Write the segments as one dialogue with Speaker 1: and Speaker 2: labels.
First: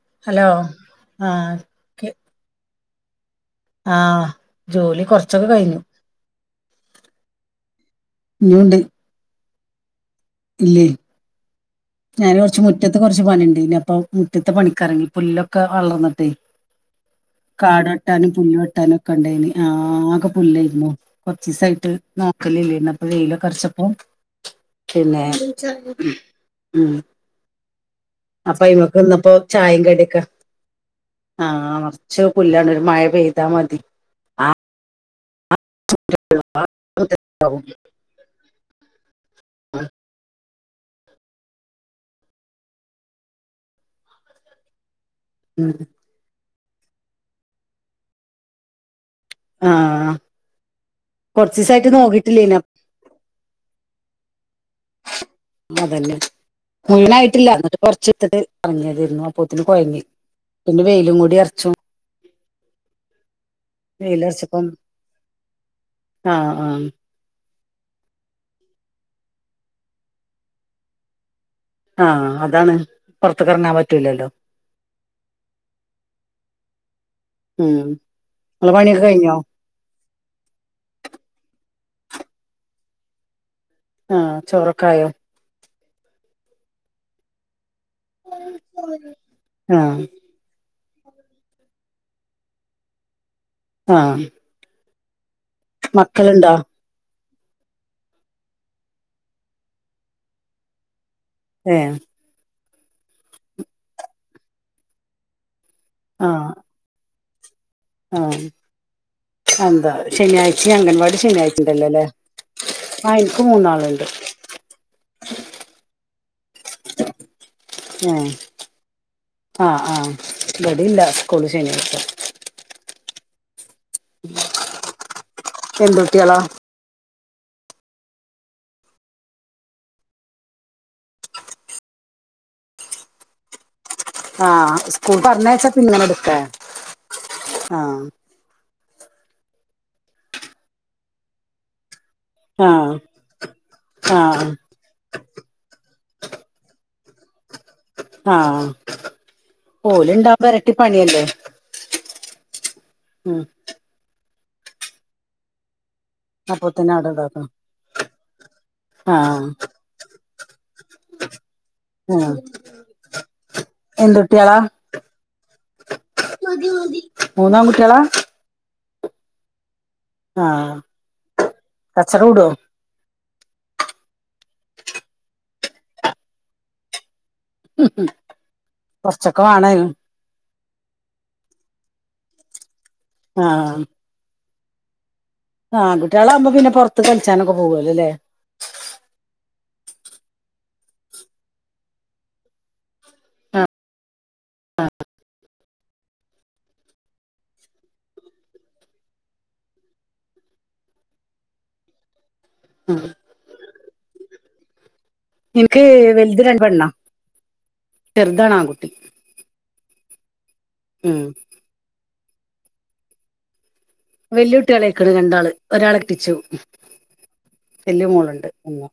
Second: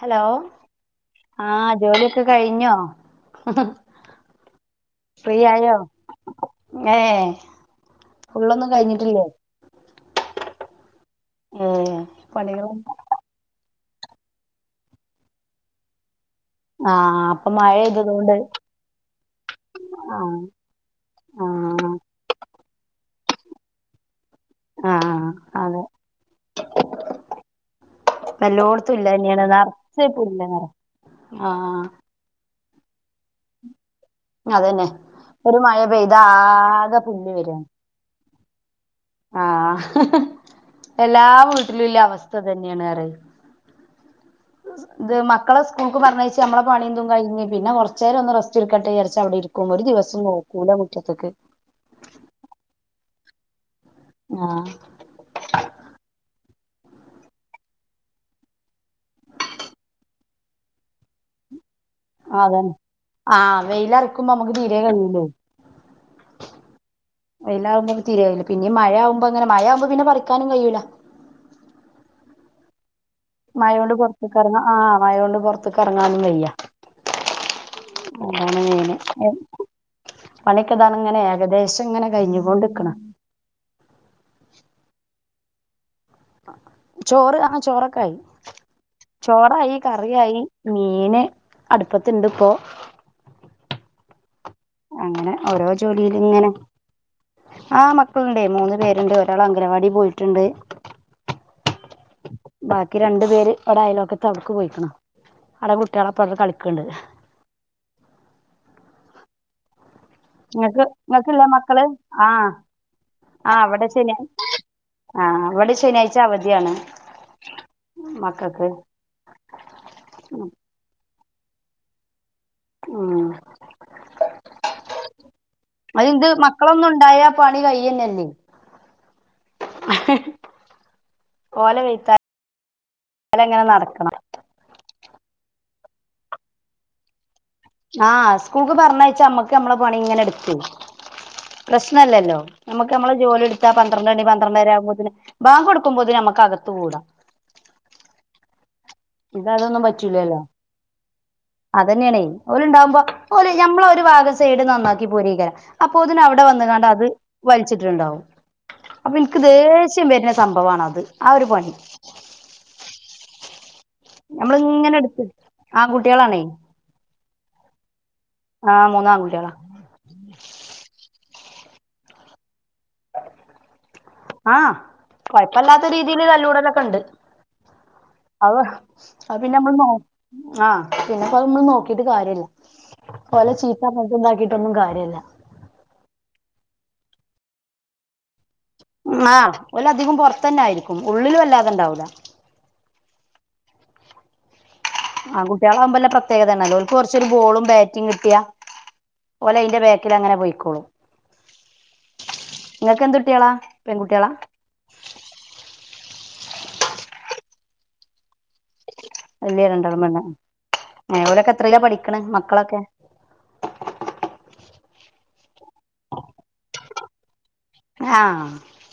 Speaker 1: Hello ആ
Speaker 2: ആഹ് കെ
Speaker 1: ജോലിയൊക്ക കഴിഞ്ഞോ
Speaker 2: ആഹ് ജോലി
Speaker 1: ഫ്രീ
Speaker 2: കൊർച്ചൊക്ക
Speaker 1: ആയോ
Speaker 2: കഴിഞ്ഞു
Speaker 1: ഏ ഫുള്ളൊന്നും
Speaker 2: ഇഞ്ഞുണ്ട്
Speaker 1: കഴിഞ്ഞിട്ടില്ലേ
Speaker 2: ഇല്ലേ
Speaker 1: ഏ
Speaker 2: ഞാന് കൊർച്
Speaker 1: പണികൾ
Speaker 2: മുറ്റത്ത് കൊർച്ച് പണിണ്ട് ഇനി അപ്പൊ മുറ്റത്തെ പണിക്കർങ്ങി പുല്ലൊക്കെ വളർന്ന്ട്ടേ
Speaker 1: ആ അപ്പൊ മഴ
Speaker 2: കാട് വെട്ടാനും
Speaker 1: പെയ്തതുകൊണ്ട്
Speaker 2: പുല്ല് വെട്ടാനു ഒക്ക ഇണ്ടായിന്
Speaker 1: ആ
Speaker 2: ആക പുല്ല് ആയിരുന്നു
Speaker 1: ആ
Speaker 2: കൊർചീസായിട്ട് നോക്കല് ഇല്ലെയിരുന്നു അപ്പൊ വെയിലൊക്കെ അർചപ്പോ
Speaker 1: ആ
Speaker 2: പിന്നെ
Speaker 1: അതെ
Speaker 2: ഉം അപ്പ
Speaker 1: എല്ലോടത്തും
Speaker 2: അയിമക്ക്
Speaker 1: ഇല്ല
Speaker 2: നിന്നപ്പോ
Speaker 1: തന്നെയാണ്
Speaker 2: ചായിം
Speaker 1: നിറച്ച്
Speaker 2: കടിക്കെ
Speaker 1: പുല്ല് നിറ
Speaker 2: ആ ച്ചു പുല്ലാണ് ഒരു മഴ പെയ്താ മതി
Speaker 1: അതന്നെ ഒരു മഴ പെയ്ത ആക പുല്ല് വരാണ് ആ എല്ലാ വീട്ടിലുല്ല അവസ്ഥ ഇതന്നെണ് പറേ ഇത് മ മക്കള സ്കൂൾക്ക് പർഞ്ഞയ്ച്ച് നമ്മള പണി ഇതും കഴിഞ്ഞ് പിന്ന കൊർചെരം ഒന്ന് റസ്റ്റ് ഇട്ക്കട്ടെ വിചാര് ച്ച അവ്ടെ ഇര്ക്കും ഒരു ദിവസം നോക്കൂല മുറ്റത്ത്ക്ക്
Speaker 2: കൊർച്ചീസായിട്ട് നോക്കീട്ട് ഇല്ലേനി അ
Speaker 1: ആ
Speaker 2: അതന്നെ മുഴുവനായിട്ടില്ല ന്നട്ട് പ്പൊ കൊർച്ച് ഇട്ത്ത്ട്ട് എർങ്ങിയതെയിരുന്നു അപ്പൊത്തിന് കോഴങ്ങി ഇഞ് വെയിലും കൂടി അർച്ചു
Speaker 1: അതന്നെ ആ വെയില അർക്കുമ്പം നമ്മക്ക്
Speaker 2: വെയിലറച്ചപ്പം
Speaker 1: തീരെ കയ്യൂലെ
Speaker 2: ആഹ് ആഹ്
Speaker 1: വെയിലാവുമ്പം തീരെ കയ്യൂല പിന്നിം മഴയാവുമ്പ അങ്ങനെ മഴ ആവുമ്പോ പിന്നെ പറിക്കാനും കയ്യൂല
Speaker 2: ആ അതാണ് പൊറത്ത്ക്ക് എറങ്ങാൻ
Speaker 1: മയൊണ്ട്
Speaker 2: പറ്റൂലല്ലോ
Speaker 1: പോർത്ത്ക്ക് എർങ്ങാ ആ മയൊണ്ട് പോർത്ത്ക്ക് എർങ്ങാനും വയ്യ
Speaker 2: ഉം ഇങ്ങളെ
Speaker 1: അതാണ്.
Speaker 2: പണിയൊക്കെ കഴിഞ്ഞോ
Speaker 1: പണിക്കതാണ് ഇങ്ങനെ ഏകദേശം, ഇങ്ങനെ കഴിഞ്ഞു കൊണ്ടിരിക്കന്ന്.
Speaker 2: ആഹ ചോറക്കായോ?
Speaker 1: ചോറ് ആഹാ ചോറൊക്കെ ആയി, ചോറയി
Speaker 2: ആഹ്
Speaker 1: കറിയായി. മീന് അടുപ്പത്തിണ്ട് ഇപ്പോ.
Speaker 2: ആഹ,
Speaker 1: അങ്ങനെ ഓരോ ജോലിയിലും ഇങ്ങനെ. ആഹാ മക്കളുണ്ട് മൂന്ന് പേരുണ്ട്, ഒരാൾ അംഗലവാടി പോയിട്ടുണ്ട്.
Speaker 2: ആഹാ,
Speaker 1: ബാക്കി രണ്ടു പേര് ഇവിടെ ആയലോക്കത്ത് അവിടക്ക്- പോയിക്കണം അവിടെ- കുട്ടികളെപ്പവിടെ കളിക്കണ്ട്.
Speaker 2: ആഹ എന്താ പറ. ശനിയാഴ്ചയും,
Speaker 1: നിങ്ങക്ക്
Speaker 2: അംഗൻവാടി
Speaker 1: നിങ്ങക്കില്ലേ
Speaker 2: ശനിയാഴ്ച
Speaker 1: മക്കള്
Speaker 2: ഉണ്ടല്ലോ അല്ലേ,
Speaker 1: ആ
Speaker 2: ആഹാ എനിക്ക് മൂന്നാളുണ്ട്.
Speaker 1: ശനി ആഹ അവിടെ ശനിയാഴ്ച അവധിയാണ്.
Speaker 2: ആഹ,
Speaker 1: മക്കൾക്ക്
Speaker 2: ആഹാ, ആഹ, ഇവിടെ ഇല്ല സ്ക്കൂള് ശനിയാഴ്ച.
Speaker 1: [unintelligible]
Speaker 2: എന്തുട്ട്യാളാ
Speaker 1: മക്കളൊന്നും ഉണ്ടായ പണി കയ്യല്ലല്ലേ. ഓലെ വഴത്താല അങ്ങനെ നടക്കണം.
Speaker 2: ആഹ സ്കൂൾ പറഞ്ഞഴച്ച പിന്നനെ എടുത്ത.
Speaker 1: ആഹ് സ്കൂൾക്ക് പറഞ്ഞഴച്ചാ, അമ്മക്ക് നമ്മളെ പണി ഇങ്ങനെ എടുത്തു പ്രശ്നല്ലല്ലോ.
Speaker 2: ആഹ്
Speaker 1: നമുക്ക് നമ്മള് ജോലി എടുത്താ പന്ത്രണ്ട മണി
Speaker 2: ആഹ്
Speaker 1: പന്ത്രണ്ടായിരം- ആകുമോതിന് ബാങ്ക് കൊടുക്കുമ്പോതിന് നമുക്ക്കു- കൂടാം.
Speaker 2: ആഹ
Speaker 1: ഇത് അതൊന്നും
Speaker 2: ഓര്ണ്ടാവബോ ഇരട്ടിപ്പണിയല്ലേ.
Speaker 1: അത്തന്നെയാണ് ഓല ഉണ്ടാകുമ്പോ ഓല മ്മള ഒരു വാഗസൈഡ്- നന്നാക്കി പോരീക്കരാം അപ്പോ- അതിന, ഇവിടെ വന്ന കാണ്ട്
Speaker 2: അപ്പൊത്തന്നെ
Speaker 1: അത്
Speaker 2: അവിടെ ഇതാക്കണം
Speaker 1: വലിച്ചിട്ടുണ്ടാവും. അപ്പോ എനിക്ക്
Speaker 2: ആഹ്
Speaker 1: ദേഷ്യം വരുന്ന- സംഭവണോ അത് ആ ഒരു പണി.
Speaker 2: ആഹ്,
Speaker 1: നമ്മള
Speaker 2: എന്തുട്ടികളാ
Speaker 1: ഇങ്ങനെ എടുത്ത് ആഹാ ആൺകുട്ടികളാണേ.
Speaker 2: മൂന്നും ആൺകുട്ടിയോളാ.
Speaker 1: ആഹ് മൂന്നും ആൺകുട്ടിയോളാ.
Speaker 2: ആഹ കച്ചറ കൂടോ.
Speaker 1: ആഹ കൊഴപ്പല്ലാത്ത രീതിയിൽ തല്ലൂടലൊക്കെ ഉണ്ട്. അവ അത്
Speaker 2: കൊറച്ചൊക്കെ
Speaker 1: പിന്നെ നമ്മൾ
Speaker 2: വേണേനും
Speaker 1: നോ- ആഹ പിന്നെപ്പോ, നമ്മള് നോക്കീട്ട് കാര്യല്ല, പോലെ ചീത്ത- ഉണ്ടാക്കിട്ടൊന്നും കാര്യമില്ല.
Speaker 2: ആൺകുട്ടികആകുമ്പോ- പിന്നെറത്ത് കളിച്ചാനൊക്കെ- പോവുവല്ല അല്ലേ?
Speaker 1: ആഹാ ഒലധികം പുറത്തന്നെ ആയിരിക്കും, ഉള്ളിൽ വല്ലാതെ ഉണ്ടാവൂല്ല.
Speaker 2: ആഹാ,
Speaker 1: ആൺകുട്ടികളാകുമ്പോല്ല, പ്രത്യേകതന്ന, ഓലേക്ക് കുറച്ചൊരു ബോളും, ബാറ്റും കിട്ടിയാ. ഓലെ അയിന്റെ ബക്കിൽ അങ്ങനെ പോയിക്കോളൂ, നിങ്ങൾക്ക് എന്ത്ട്ടികളാ? പെൺകുട്ടികള.
Speaker 2: എനിക്ക് വലുത രണ്ട് പെണ്ണാ, ചെറുതണാ ആൺകുട്ടി.
Speaker 1: വലിയ രണ്ടെളമല്ല
Speaker 2: ഉം
Speaker 1: വരൊക്കെ എത്രല്ല പഠിക്കണ മക്കളൊക്കെ.
Speaker 2: വെല്ലുവിട്ടികളക്കണ് രണ്ടാള്, ഒരാളെട്ടിച്ചു വല്ല
Speaker 1: ആഹ്
Speaker 2: മോളുണ്ട് എന്ന.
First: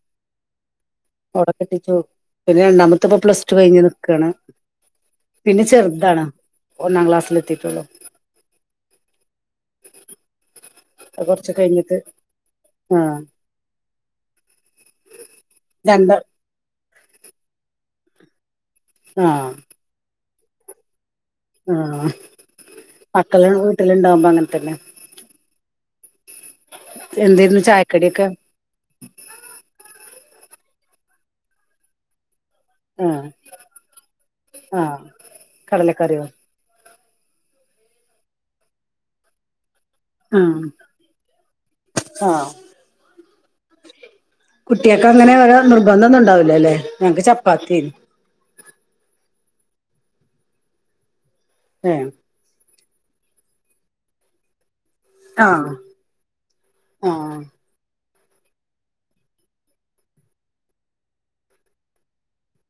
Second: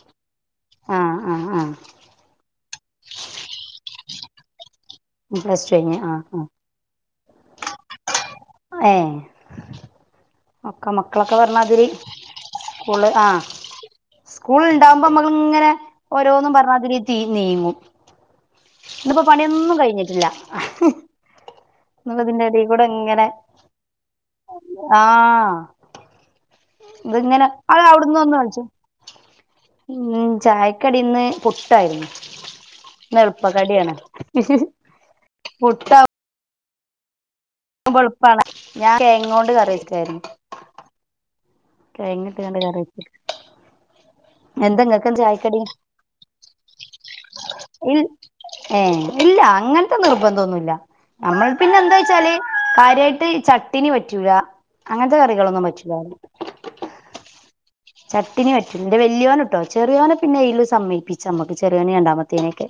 Speaker 1: ആഹ്
Speaker 2: ഓട
Speaker 1: ആഹ് ആഹ്
Speaker 2: കെട്ടിച്ചു, പിന്നെ രണ്ടാമത്തെ ഇപ്പ പ്ലസ്ടു കഴിഞ്ഞ് നിക്കാണ് പിന്നെ
Speaker 1: പ്ലസ് ടു കഴിഞ്ഞ് ആഹ്
Speaker 2: ചെറുതാണ്
Speaker 1: ആഹ്
Speaker 2: ഒന്നാം- ക്ലാസ്സിലെത്തിയിട്ടുള്ളു.
Speaker 1: ഹേ.. ഒക്കെ
Speaker 2: അത്
Speaker 1: മക്കളൊക്കെ
Speaker 2: കൊറച്ച്
Speaker 1: പറഞ്ഞതില്
Speaker 2: കഴിഞ്ഞിട്ട്
Speaker 1: സ്കൂള് ആഹ് സ്കൂള ഉണ്ടാവുമ്പോ മമ്മൂങ്ങനെ
Speaker 2: രണ്ട്
Speaker 1: ഓരോന്നും പറഞ്ഞാ രീതി തീ നീങ്ങും ഇന്നിപ്പോ
Speaker 2: ആഹ്
Speaker 1: പണിയൊന്നും കഴിഞ്ഞിട്ടില്ല
Speaker 2: ആഹ്
Speaker 1: ഇന്നിപ്പോ ഇതിന്റെ എടയിൽ കൂടെ ഇങ്ങനെ
Speaker 2: മക്കളെ വീട്ടിലുണ്ടാവുമ്പോ അങ്ങനത്തന്നെ
Speaker 1: ആഹ് ഇത് ഇങ്ങനെ
Speaker 2: എന്തായിരുന്നു
Speaker 1: അ അവിടുന്ന്
Speaker 2: ചായക്കടിയൊക്കെ
Speaker 1: ഒന്ന് കളിച്ചോ ഉം ചായക്കടി ഇന്ന് പുട്ടായിരുന്നു
Speaker 2: ആഹ്
Speaker 1: ന്നിളുപ്പ കടിയാണ്
Speaker 2: ആഹ്
Speaker 1: പുട്ടോ
Speaker 2: കടലക്കറിയോ
Speaker 1: എളുപ്പാണ് ഞാ തേങ്ങ കൊണ്ട് കറി വച്ചായിരുന്നു
Speaker 2: ഉം
Speaker 1: ക എങ്ങട്ട കണ്ട കറി വെയ്ക്ക്
Speaker 2: കുട്ടികൾക്ക അങ്ങനെ
Speaker 1: ചായക്കടി
Speaker 2: നിർബന്ധം ഒന്നും ഉണ്ടാവില്ലല്ലേ ഞങ്ങക്ക് ചപ്പാത്തി
Speaker 1: ഏഹ് ഇല്ല അങ്ങനത്തെ നിർബന്ധൊന്നുമല്ല നമ്മൾ പിന്നെ എന്താ
Speaker 2: ഏഹ്
Speaker 1: വെച്ചാല് കാര്യമായിട്ട് ചട്ടിനി പറ്റൂല അങ്ങനത്തെ കറികളൊന്നും
Speaker 2: ആഹ്
Speaker 1: പറ്റൂല്ല
Speaker 2: ആഹ്
Speaker 1: ചട്ടിനി വറ്റന്റെ വലിയോന ഇട്ടോ ചെറിയോന പിന്നെൽ സമ്മയിപ്പിച്ചു നമ്മക്ക് ചെറിയോനെ കണ്ടാമത്തേനൊക്കെ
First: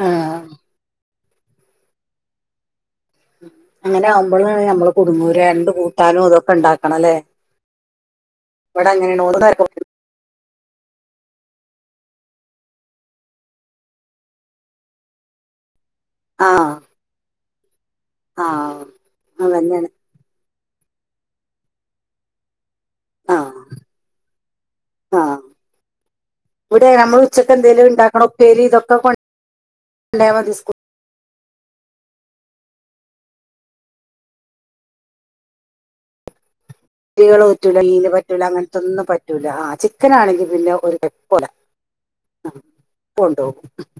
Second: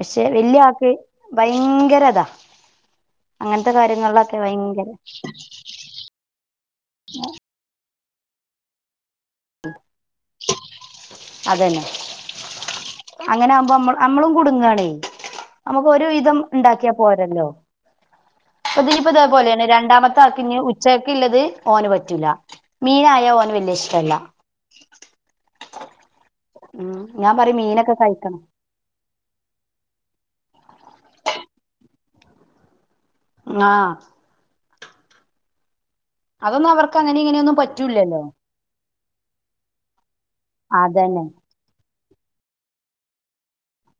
Speaker 1: പക്ഷെ
Speaker 2: ആഹ്
Speaker 1: വല്യയാക്ക് ഭയങ്കര ഇതാ അങ്ങനത്തെ
Speaker 2: അങ്ങനെ
Speaker 1: കാര്യങ്ങളിലൊക്കെ
Speaker 2: ആകുമ്പോള്
Speaker 1: ഭയങ്കര
Speaker 2: നമ്മള് കൊടുങ്ങൂ രണ്ട് കാന ഇതൊക്കെ ഉണ്ടാക്കണം അല്ലേ ഇവിടെങ്ങന
Speaker 1: അതന്നെ അങ്ങനെ ആകുമ്പോ നമ്മളും കുടുങ്ങണേ നമ്മുക്ക് ഒരു
Speaker 2: ആഹ്
Speaker 1: ഉണ്ടാക്കിയാ പോല്ലോ
Speaker 2: ആഹ്
Speaker 1: നീപ്പോ ഇതേപോലെയ
Speaker 2: അതന്നെയാണ്
Speaker 1: രണ്ടാമത്തെ ആർക്ക് ഇ ചേക്കള്ളത് ഓന് പറ്റൂല മീനായ ഓന്
Speaker 2: ആഹ്
Speaker 1: വല്യ ഇഷ്ടല്ല
Speaker 2: ആഹ് ഇവിടെ
Speaker 1: ഉം
Speaker 2: നമ്മൾ
Speaker 1: ഞാൻ
Speaker 2: ഉച്ചക്ക
Speaker 1: പറയും
Speaker 2: എന്തെേലും
Speaker 1: മീനൊക്കെ
Speaker 2: ഉണ്ടാക്കണോ
Speaker 1: കഴിക്കണം
Speaker 2: പെരി ഇതൊക്കെ കൊ ഉണ്ടായതി
Speaker 1: ആഹ് അതൊന്ന അവർക്ക് അങ്ങനെ
Speaker 2: കുരികൾ
Speaker 1: ഇങ്ങനെയൊന്നും
Speaker 2: പറ്റല ഈന
Speaker 1: പറ്റൂലല്ലോ
Speaker 2: പറ്റൂല അങ്ങനത്തൊന്നും പറ്റൂല്ല ആഹ് ചിക്കൻനാണെങ്കിൽ പിന്നെ ഒരു കപ്പട
Speaker 1: [inaudible]
Speaker 2: ആഹ് കൊണ്ടോ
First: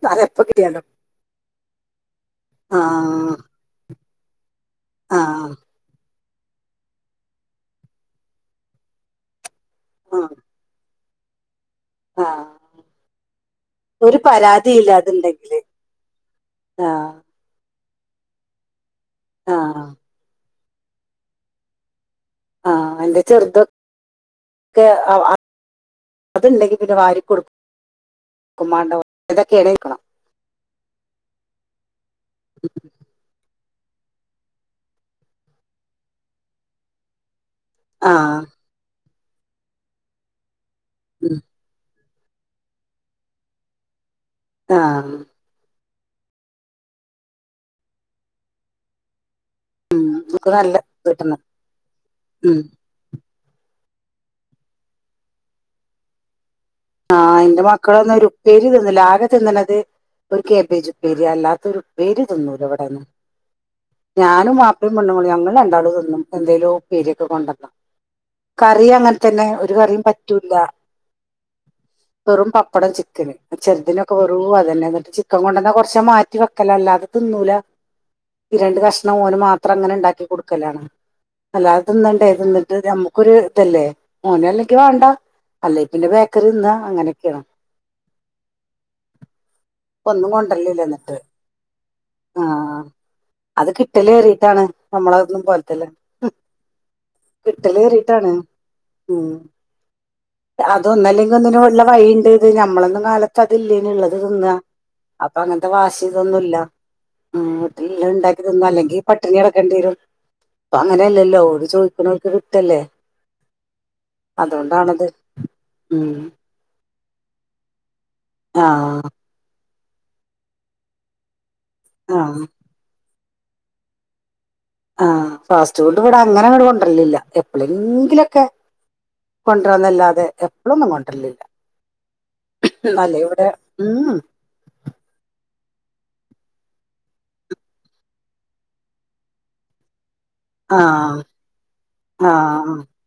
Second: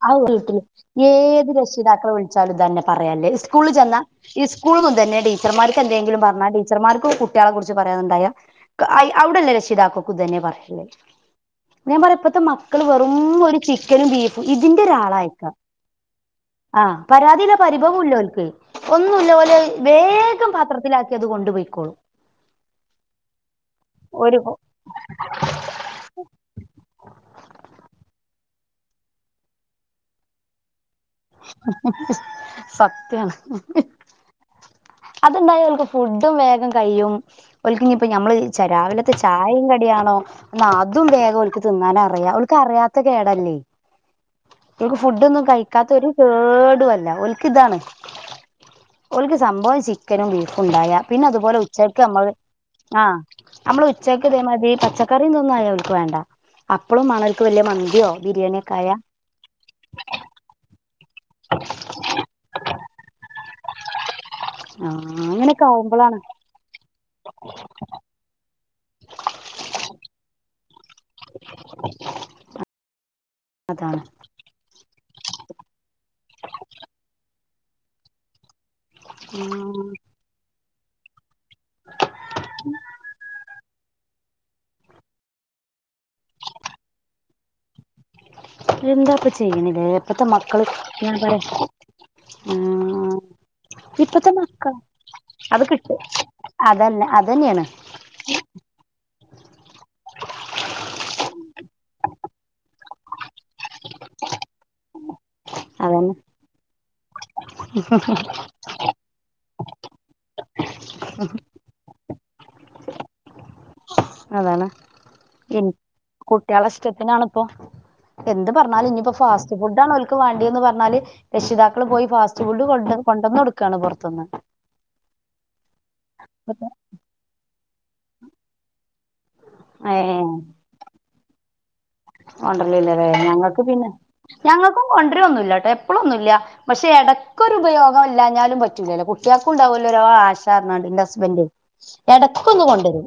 Speaker 1: ആട്ട ഏത് രക്ഷിതാക്കളെ വിളിച്ചാലും
Speaker 2: ആ
Speaker 1: തന്നെ പറയല്ലേ സ്കൂളിൽ ചെന്നാ ഈ സ്കൂള മുൻ തന്ന
Speaker 2: ആ
Speaker 1: ടീച്ചർക്ക് എന്തെങ്കിലും പറഞ്ഞാൽടി ടീച്ചർമാർക്കും കുട്ടികളെ കുറിച്ച് പറയാനണ്ടായ അവിടെല്ലേ രഷിതാക്കോക്കു
Speaker 2: ആ
Speaker 1: തന്നെ പറയല്ലേ ഞാൻ
Speaker 2: ആ
Speaker 1: പറയപ്പോത്തെ മക്കൾ വെറും ഒരു ചിക്കനും
Speaker 2: ഒരു
Speaker 1: ബീഫും
Speaker 2: പരാതി
Speaker 1: ഇതിന്റെ ഒരാളായക്കാം
Speaker 2: ഇല്ലാതുണ്ടെങ്കില്
Speaker 1: ആ പരാതി പരിഭവം ഇല്ലക്ക് ഒന്നുമല്ല പോലെ
Speaker 2: ആ
Speaker 1: വേഗം പാത്രത്തിലാക്കി അത് കൊണ്ടുപയിക്കോളും
Speaker 2: ആഹ് അതിന്റെ ചെറുത്
Speaker 1: ഒരു
Speaker 2: ഒക്കെ അത്ണ്ടെങ്കി പിന്നെ വാ കൊടുക്കും ഉമാഡോ ഇതൊക്കെടക്കും
Speaker 1: [unintelligible] അതുണ്ടായ അവക്ക് ഫുഡും വേഗം കഴിയും ഒലക്കിഞ്ഞ ഇപ്പോ
Speaker 2: ആ
Speaker 1: മ്മൾ രാവിലത്തെ ചായയും കടിയണോ എന്നാൽ അതും വേഗ
Speaker 2: ഉം,
Speaker 1: ഒലക്കി തിന്നാനൻ അറിയാം ഇക്ക് അറിയാത്ത കേടല്ലേ
Speaker 2: ആ
Speaker 1: ഫു ഒന്നും കഴ ഇക്കാക്ക് ഒരു കേടുല്ല ഓൽക്ക് ഇതാണ് ഒൽക്ക് സംഭവ
Speaker 2: ഉം,
Speaker 1: ചിക്കനും
Speaker 2: നമുക്ക്
Speaker 1: ബീഫും
Speaker 2: നല്ല
Speaker 1: ഉണ്ടായ പിന്നെ
Speaker 2: കിട്ടണം
Speaker 1: അതുപോലെ ഉച്ചയ്ക്ക് നമ്മൾ
Speaker 2: ഉം.
Speaker 1: ആഹ് നമ്മളെ ഉച്ചയ്ക്ക് ഇതേ മതി പച്ചക്കറിയ തൊന്നുല്ല അവൾക്ക് വേണ്ട അപ്പളും മാണം
Speaker 2: ആഹ്
Speaker 1: ഓൽക്ക്
Speaker 2: എന്റെ
Speaker 1: വല്യ മന്തിയോ
Speaker 2: മക്കളൊന്നും ഒരു ഉപ്പേരി
Speaker 1: ബിരിയാണിയൊക്കെ ആയാ
Speaker 2: തിന്നില്ല ആകെ തിന്നണത് ഒരു കേബേജ് ഉ പേരി അല്ലാത്തരു പേരി തിന്നേലോ അവിടെന്ന് ഞാനും
Speaker 1: ആ
Speaker 2: വാപ്പയും പെണ്ണ്ങ്ങളും
Speaker 1: അങ്ങനെയൊക്കെ
Speaker 2: ഞങ്ങൾണ്ടാളും
Speaker 1: ആവുമ്പോളാണ്
Speaker 2: ന്നും എന്തെലും ഉപേരിയൊക്കെ കൊണ്ടെന്നാ കറി അങ്ങനെ തന്നെ ഒരു കറിയും പറ്റൂല്ല
Speaker 1: [inaudible]
Speaker 2: വെറും പപ്പടം ചിക്കന്
Speaker 1: അതാണ്
Speaker 2: ചെറുദിനൊക്കെ വെ അതന്നെ എന്നിട്ട് ചിക്കൻ കൊണ്ടന്ന കൊറച്ച് മാറ്റി വെക്കല അല്ലാതെ തിന്നൂല രണ്ട് കഷ് ഓന് മാത്രം അങ്ങനെ ഉണ്ടാക്കി കൊടുക്കലാണ് അല്ലാത തിന്നണ്ടേ ഇതിന്നിട്ട് നമുക്കൊരു ഇല്ലേ ഓന അല്ലക്ക് വേണ്ട അല്ലെ പിന്നെ ബേക്കറി നിന്ന അങ്ങനെയൊക്കെയാണ്
Speaker 1: എന്താപ്പ ചെയ്യണില്ലേ
Speaker 2: ഇപ്പൊ
Speaker 1: എപ്പത്തെ
Speaker 2: ഒന്നും
Speaker 1: മക്കള്
Speaker 2: കൊണ്ടല്ലില്ല
Speaker 1: ഞൻ
Speaker 2: എന്നിട്ട്
Speaker 1: പറയാ ആ
Speaker 2: അത്
Speaker 1: ഇപ്പത്തെ
Speaker 2: കിട്ടലേറിയിട്ടാണ്
Speaker 1: മക്കളാ
Speaker 2: നമ്മളതൊന്നും
Speaker 1: അത്
Speaker 2: പോലത്തല്ല
Speaker 1: കിട്ട് അതന്നെ അതന്നെയാണ്
Speaker 2: ഓഹ് അതൊന്നല്ലെങ്കിൽ ഒന്നിന് വഴി ഉണ്ടെന് ഞമ്മളൊന്നും കാലത്ത് അതില്ലെന് ഉള്ളത് തിന്നാ അപ്പൊ അങ്ങനത്തെ വാശി
Speaker 1: അതന്നെ
Speaker 2: ഇതൊന്നു ഇല്ല ആട്ട ഉണ്ടാക്കി തിന്ന അല്ലെങ്കിൽ പട്ടിണി കിടക്കേണ്ടിരും അങ്ങനെയ അല്ലല്ലോ ഒരു ചോദ പക്കക്ക് കിട്ടല്ലേ
Speaker 1: അതാണ്
Speaker 2: അതുകൊണ്ടാണത് ഉം
Speaker 1: കുട്ടികളെ ഇഷ്ടത്തിനാണിപ്പൊ എന്ത് പറഞ്ഞാലും
Speaker 2: ആഹ്
Speaker 1: ഇനിയിപ്പോ ഫാസ്റ്റ് ഫുഡ്‌ ആണ് ഒക്ക് വേണ്ടിയന്ന് പറഞ്ഞാല് രക്ഷിതാക്കൾ പോയി
Speaker 2: ആഹ്
Speaker 1: ഫാസ്റ്റ് ഫുഡ് കൊണ്ട കൊണ്ടൊന്ന് കൊടുക്കുകയാണ് പുറത്തുന്ന്
Speaker 2: ആ ഫാസ്റ്റ് ഫുഡ് ഇവിട അങ്ങനെ ഇവിടെ കൊണ്ടരലില്ല എപ്പഴെങ്കിലൊക്കെ കൊണ്ടരന്നല്ലാതെ
Speaker 1: ഏ
Speaker 2: എപ്പോഴൊന്നും കൊണ്ടരലില്ല
Speaker 1: കൊണ്ടരലില്ലല്ലേ
Speaker 2: എന്നാലേ ഇവിടെ
Speaker 1: ഞങ്ങൾക്ക് പിന്നെ
Speaker 2: ഉം
Speaker 1: ഞങ്ങൾക്കും കൊണ്ടര ഒന്നുല്ല ഇല്ലാട്ടോ എപ്പഴുംഒന്നുമില്ല പക്ഷെ ഇടക്കൊരു ഉപയോഗം ഇല്ലാഞ്ഞാലും പറ്റൂലല്ലോ കുട്ടികൾക്കും ഉണ്ടാവൂലോ ആശ ണാന്റെ
Speaker 2: ആഹ്
Speaker 1: ഹസ്ബൻഡ് എടക്ക് ഒന്ന്
Speaker 2: ആഹ്
Speaker 1: കൊണ്ടുവരും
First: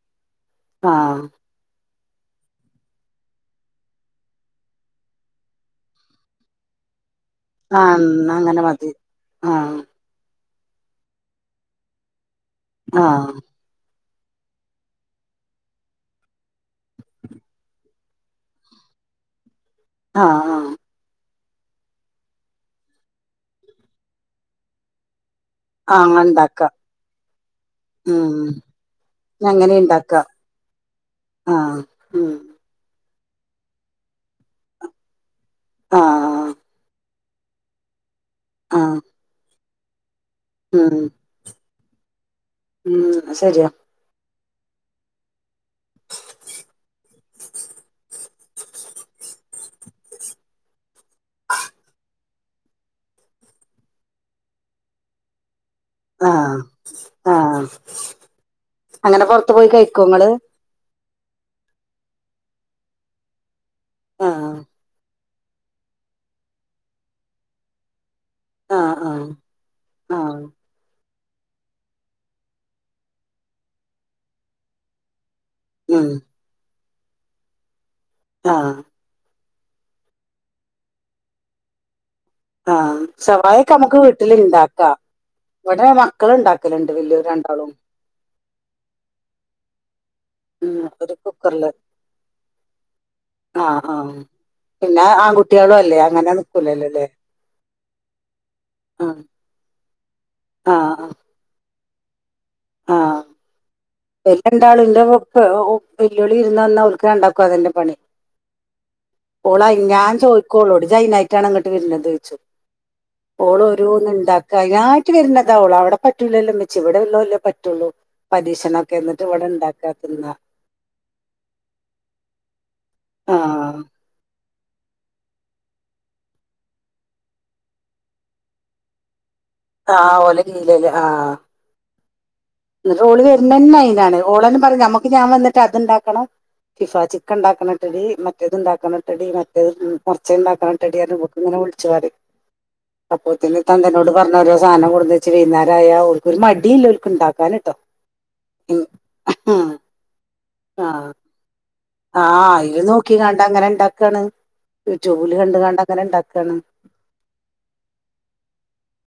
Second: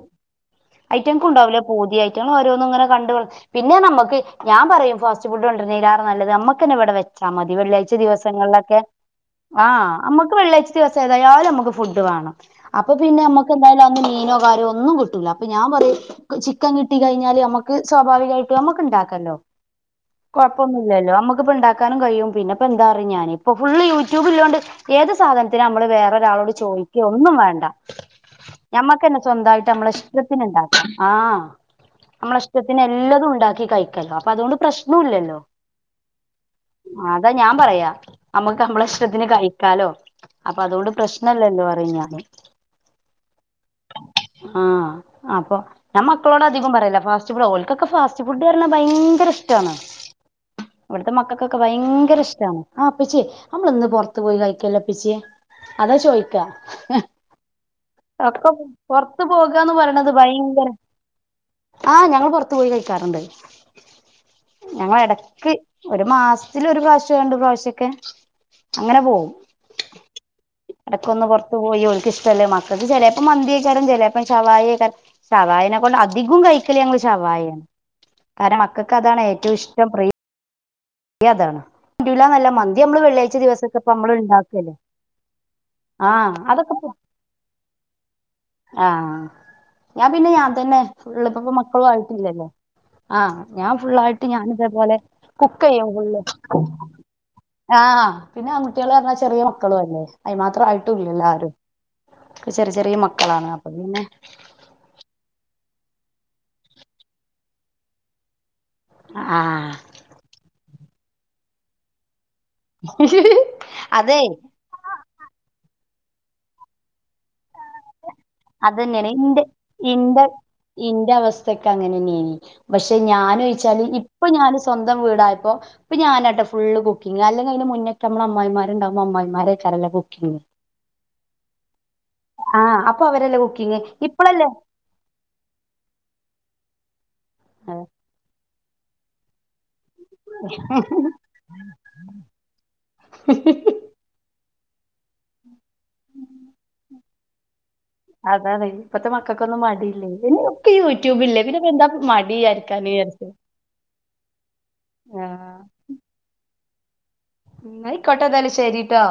Speaker 2: ആഹ്
Speaker 1: ഐറ്റംങ്ങൾക്ക് ഉണ്ടാവില്ലേ പൂതി ൾ ഓരോന്ന് ഇങ്ങനെ കണ്ട പിന്നെ നമുക്ക് ഞാൻ പറയും ഫാസ്റ്റ് ഫുഡ്ണ്ടരുന്ന ആ നല്ലത് അമ്മക്കെ ഇവിടെ ചമതി വെള്ളിയാഴ്ച
Speaker 2: ആഹ് എന്നാ അങ്ങനെ
Speaker 1: ദിവസങ്ങളിലൊക്കെ
Speaker 2: മതി ആഹ്
Speaker 1: ആഹ നമുക്ക് വെള്ളിയാഴ്ച ദിവസം ഏതായാലും നമുക്ക് ഫുഡ് വേണം അപ്പൊ പിന്നെ
Speaker 2: ആഹ്
Speaker 1: നമ്മുക്ക് എന്തായാലും അന്ന് മീനോ കാര്യോ ഒന്നും കിട്ടൂല്ല അപ്പൊ ഞാൻ പറയും ചിക്കൻ കിട്ടി കഴിഞ്ഞാല് നമുക്ക് സ്വാഭാവികമായിട്ട് നമക്ക് ഉണ്ടാക്കല്ലോ
Speaker 2: ആഹ്
Speaker 1: കൊഴപ്പൊ
Speaker 2: ആഹ്
Speaker 1: ഇല്ലല്ലോ നമുക്കിപ്പ ഉണ്ടാക്കാനും കഴിയും പിന്ന ഇപ്പ എന്താറ ഞാനിപ്പൊ ഫുള്ള് യൂട്യൂബ് ഇല്ലാണ്ട് ഏത് സാധനം നമ്മള്
Speaker 2: അങ്ങനെ
Speaker 1: വേറൊരാളോട്
Speaker 2: ഉണ്ടാക്കാം
Speaker 1: ചോദിക്കുക ഒന്നും വേണ്ട
Speaker 2: ഉം
Speaker 1: ഞമ്മക്ക്ന്നെ സ്വന്തമായിട്ട്
Speaker 2: അങ്ങനെ
Speaker 1: നമ്മള
Speaker 2: ഉണ്ടാക്കാം
Speaker 1: ഇഷ്ടത്തിന് ഉണ്ടാക്കും ആഹ്
Speaker 2: ആ ഉം.
Speaker 1: നമ്മള ഇഷ്ട്ടത്തിന് എല്ലാതും ഉണ്ടാക്കി കഴിക്കല്ലോ അപ്പൊ അതുകൊണ്ട് പ്രശ്നം ഇല്ലല്ലോ
Speaker 2: ആഹ്
Speaker 1: അതാ ഞാൻ പറയാ നമുക്ക്
Speaker 2: ആ
Speaker 1: നമ്മളെ ഇഷ്ടത്തിന് കഴിക്കാലോ അപ്പൊ അതുകൊണ്ട്
Speaker 2: ഉം.
Speaker 1: പ്രശ്ന ല്ല എന്ന് പറാണ്
Speaker 2: ഉം ശരിയാ
Speaker 1: ആഹ അപ്പൊ ഞാൻ മക്കളോട് അധികം പറയല്ല ഫാസ്റ്റ് ഫുഡ് ഓൾക്കൊക്കെ ഫാസ്റ്റ് ഫാസ്റ്റ്ഫുഡ് പറണാ ഭയങ്കര ഇഷ്ടമാണ് ഇവിടത്തെ മക്കൾക്കൊക്കെ ഭയങ്കര ഇഷ്ടമാണ് ആ ഉപ്പേചി നമ്മള ഇന്ന് പുറത്ത് പോയി കഴിക്കല്ലപ്പിച്ചേ
Speaker 2: ആഹ് ആഹ്
Speaker 1: ഒക്കെ പുറത്ത് പോകാന്ന് പറയണത് ഭയങ്കര ആഹ് ഞങ്ങള് പുറത്ത് പോയി കഴിക്കാറുണ്ട്
Speaker 2: ആ
Speaker 1: ഞങ്ങള് ഇടക്ക് ഒരു മാസത്തില് ഒരു പ്രാവശ്യാം രണ്ട് പ്രാവശ്യൊക്കെ
Speaker 2: ആ
Speaker 1: അങ്ങനെ
Speaker 2: ആ
Speaker 1: പോകും
Speaker 2: ആ
Speaker 1: ഇടക്കൊന്ന് പുറത്ത് പോയി ഓക്ക് ഇഷ്ടമല്ലേ മക്കൾക്ക് ചിലപ്പം മന്തികയിക്കാനും ചിലപ്പം ശവായി ഷവായനെ കൊണ്ട്
Speaker 2: ഉം
Speaker 1: അധികോം കഴിക്കല് ഞങ്ങള് ഷവായാണ്
Speaker 2: ആ
Speaker 1: കാരണം മക്കൾക്ക് അതാണ് ഏറ്റവും ഇഷ്ടം പ്രിയ പ്രിയം അതാണ് [unintelligible]
Speaker 2: ആഹ്
Speaker 1: വെള്ളിയാഴ്ച
Speaker 2: ഷവായി ഒക്കെ
Speaker 1: ദിവസൊക്കെ ഇപ്പ
Speaker 2: നമുക്ക്
Speaker 1: നമ്മള്
Speaker 2: വീട്ടില്
Speaker 1: ഉണ്ടാക്കല്ലേ
Speaker 2: ഇണ്ടാക്കാം ഇവിടെ
Speaker 1: ആ
Speaker 2: മക്കള്
Speaker 1: അതൊക്കെ
Speaker 2: ഉണ്ടാക്കലുണ്ട് വലിയോര് രണ്ടാളും
Speaker 1: ആഹ് ഞാൻ പിന്നെ ഞാൻ
Speaker 2: ഉം,
Speaker 1: തന്നെ
Speaker 2: ഒരു
Speaker 1: ഇള്ളപ്പോ
Speaker 2: കുക്കറില്
Speaker 1: മക്കളും ആയിട്ടില്ലല്ലോ ആഹ്
Speaker 2: ആ
Speaker 1: ഞാൻ
Speaker 2: ആ
Speaker 1: ഫുള്ളായിട്ട് ഞാൻ ഇതേപോലെ
Speaker 2: പിന്നെ
Speaker 1: കുക്ക്
Speaker 2: ആൺകുട്ടികളും
Speaker 1: ചെയ്യും
Speaker 2: അല്ലേ
Speaker 1: ഫുള്ള്
Speaker 2: അങ്ങനെ നിക്കൂലല്ലോ അല്ലേ
Speaker 1: ആഹ് പിന്നെ ആൺകട്ടികള്
Speaker 2: ആ
Speaker 1: പറഞ്ഞാ ചെറിയ മക്കളും അല്ലേ അയിന് മാത്രം
Speaker 2: ആ
Speaker 1: ആയിട്ടും
Speaker 2: ആ
Speaker 1: ഇല്ലല്ലോ ആരും ചെറി ചെറിയ മക്കളാണ് അപ്പം പിന്നെ
Speaker 2: ഓല് രണ്ടാളും ഇന്റെ മോക്ക് വെല്യോള് വിര്ന്നന്നാ ഓൽക്ക് രണ്ടാക്കും അതെന്നെ പണി ഓള്
Speaker 1: ആഹ്
Speaker 2: അയ് ഞാൻ ചോദിക്കോളോട് ഇജ് അയിനായിട്ടാണൊ ഇങ്ങട്ട് വരണത് ചോയ്ച്ചും ഓള്
Speaker 1: അതെ
Speaker 2: ഓരോന്നുണ്ടാ അയിനാട്ട് വരണതാ ഓള് അവടെ പറ്റൂല്ലല്ലോ മ്മച്ചേ ഇവടെള്ളല്ലേ പറ്റൊള്ളൂ പരീക്ഷണം
Speaker 1: അതന്നെയാണ്
Speaker 2: ക്കെന്നിട്ട്
Speaker 1: ഇന്റെ
Speaker 2: ഇവടെ ഇണ്ടാക്ക
Speaker 1: ഇന്റെ
Speaker 2: തിന്നാ
Speaker 1: ഇന്റെ അവസ്ഥൊക്കെ അങ്ങനെന്നെയ്നി പക്ഷെ
Speaker 2: ആഹ്
Speaker 1: ഞാന്ച്ചാല് ഇപ്പം ഞാന് സ് സ്വന്തം വീടായപ്പം ഇപ്പം ഞാനാട്ടൊ ഫുള്ള് കുക്കിംഗ് അല്ലെങ്കി അയ്ൻ്റെ മുന്നെക്കെ ഞമ്മളെ അമ്മായമ്മാരണ്ടാവുമ്പ അമ്മായിമ്മാരെ [unintelligible]
Speaker 2: ആഹ് ഓല
Speaker 1: കുക്കിംഗ്
Speaker 2: കീഴിലല്ലേ
Speaker 1: ആഹ് അപ്പൊ
Speaker 2: ഇന്നട്ട് ഓള്
Speaker 1: അവരല്ലേ
Speaker 2: വരന്നന്നെ
Speaker 1: കുക്കിങ്
Speaker 2: അയിനാണ്
Speaker 1: ഇപ്പളല്ലേ
Speaker 2: ഓളന്നെ പറിം ഞമ്മക്ക് ഞാൻ വന്നിട്ട് അത്ണ്ടാക്കണം ഫിഫാജ് ക്കെ
Speaker 1: ആ.
Speaker 2: ഉണ്ടാക്കണട്ടെടി മറ്റേത് ഉണ്ടാക്കണട്ടെടി മറ്റേത് മർച്ചത് ഉണ്ടാക്കണട്ടടിയർഞ്ഞ് ഇവക്ക് ഇങ്ങനെ വിളിച്ച് പറിം അപ്പോത്തേന് തന്തേനോട് പറഞ്ഞ് ഓരോ സാധനം കൊടുന്നെച്ച് വൈന്നാരായ ഓൽക്കൊര് മടിയില്ല ഓൽക്ക്ണ്ടാക്കാനുട്ടോ
Speaker 1: അതാണ് ഇപ്പത്തെ മക്കക്കൊന്നും മടിയില്ലേ പിന്നെ ഒക്കെ ഈ
Speaker 2: ആഹ്
Speaker 1: യൂട്യൂബില്ലേ പിന്നെ ഇപ്പം എന്താപ്പം മടി
Speaker 2: ആഹ് അയില്
Speaker 1: വിചാരിക്കാന് വിചാരിച്ച്
Speaker 2: നോക്കികാണ്ടങ്ങനെ ഇണ്ടാക്കാണ് യൂട്യൂബില്
Speaker 1: ആഹ്
Speaker 2: കണ്ട്കാണ്ടങ്ങനെ ഇണ്ടാക്കാണ്
Speaker 1: ഇന്നായിക്കൊട്ടെന്നാല് ശെരിട്ടൊ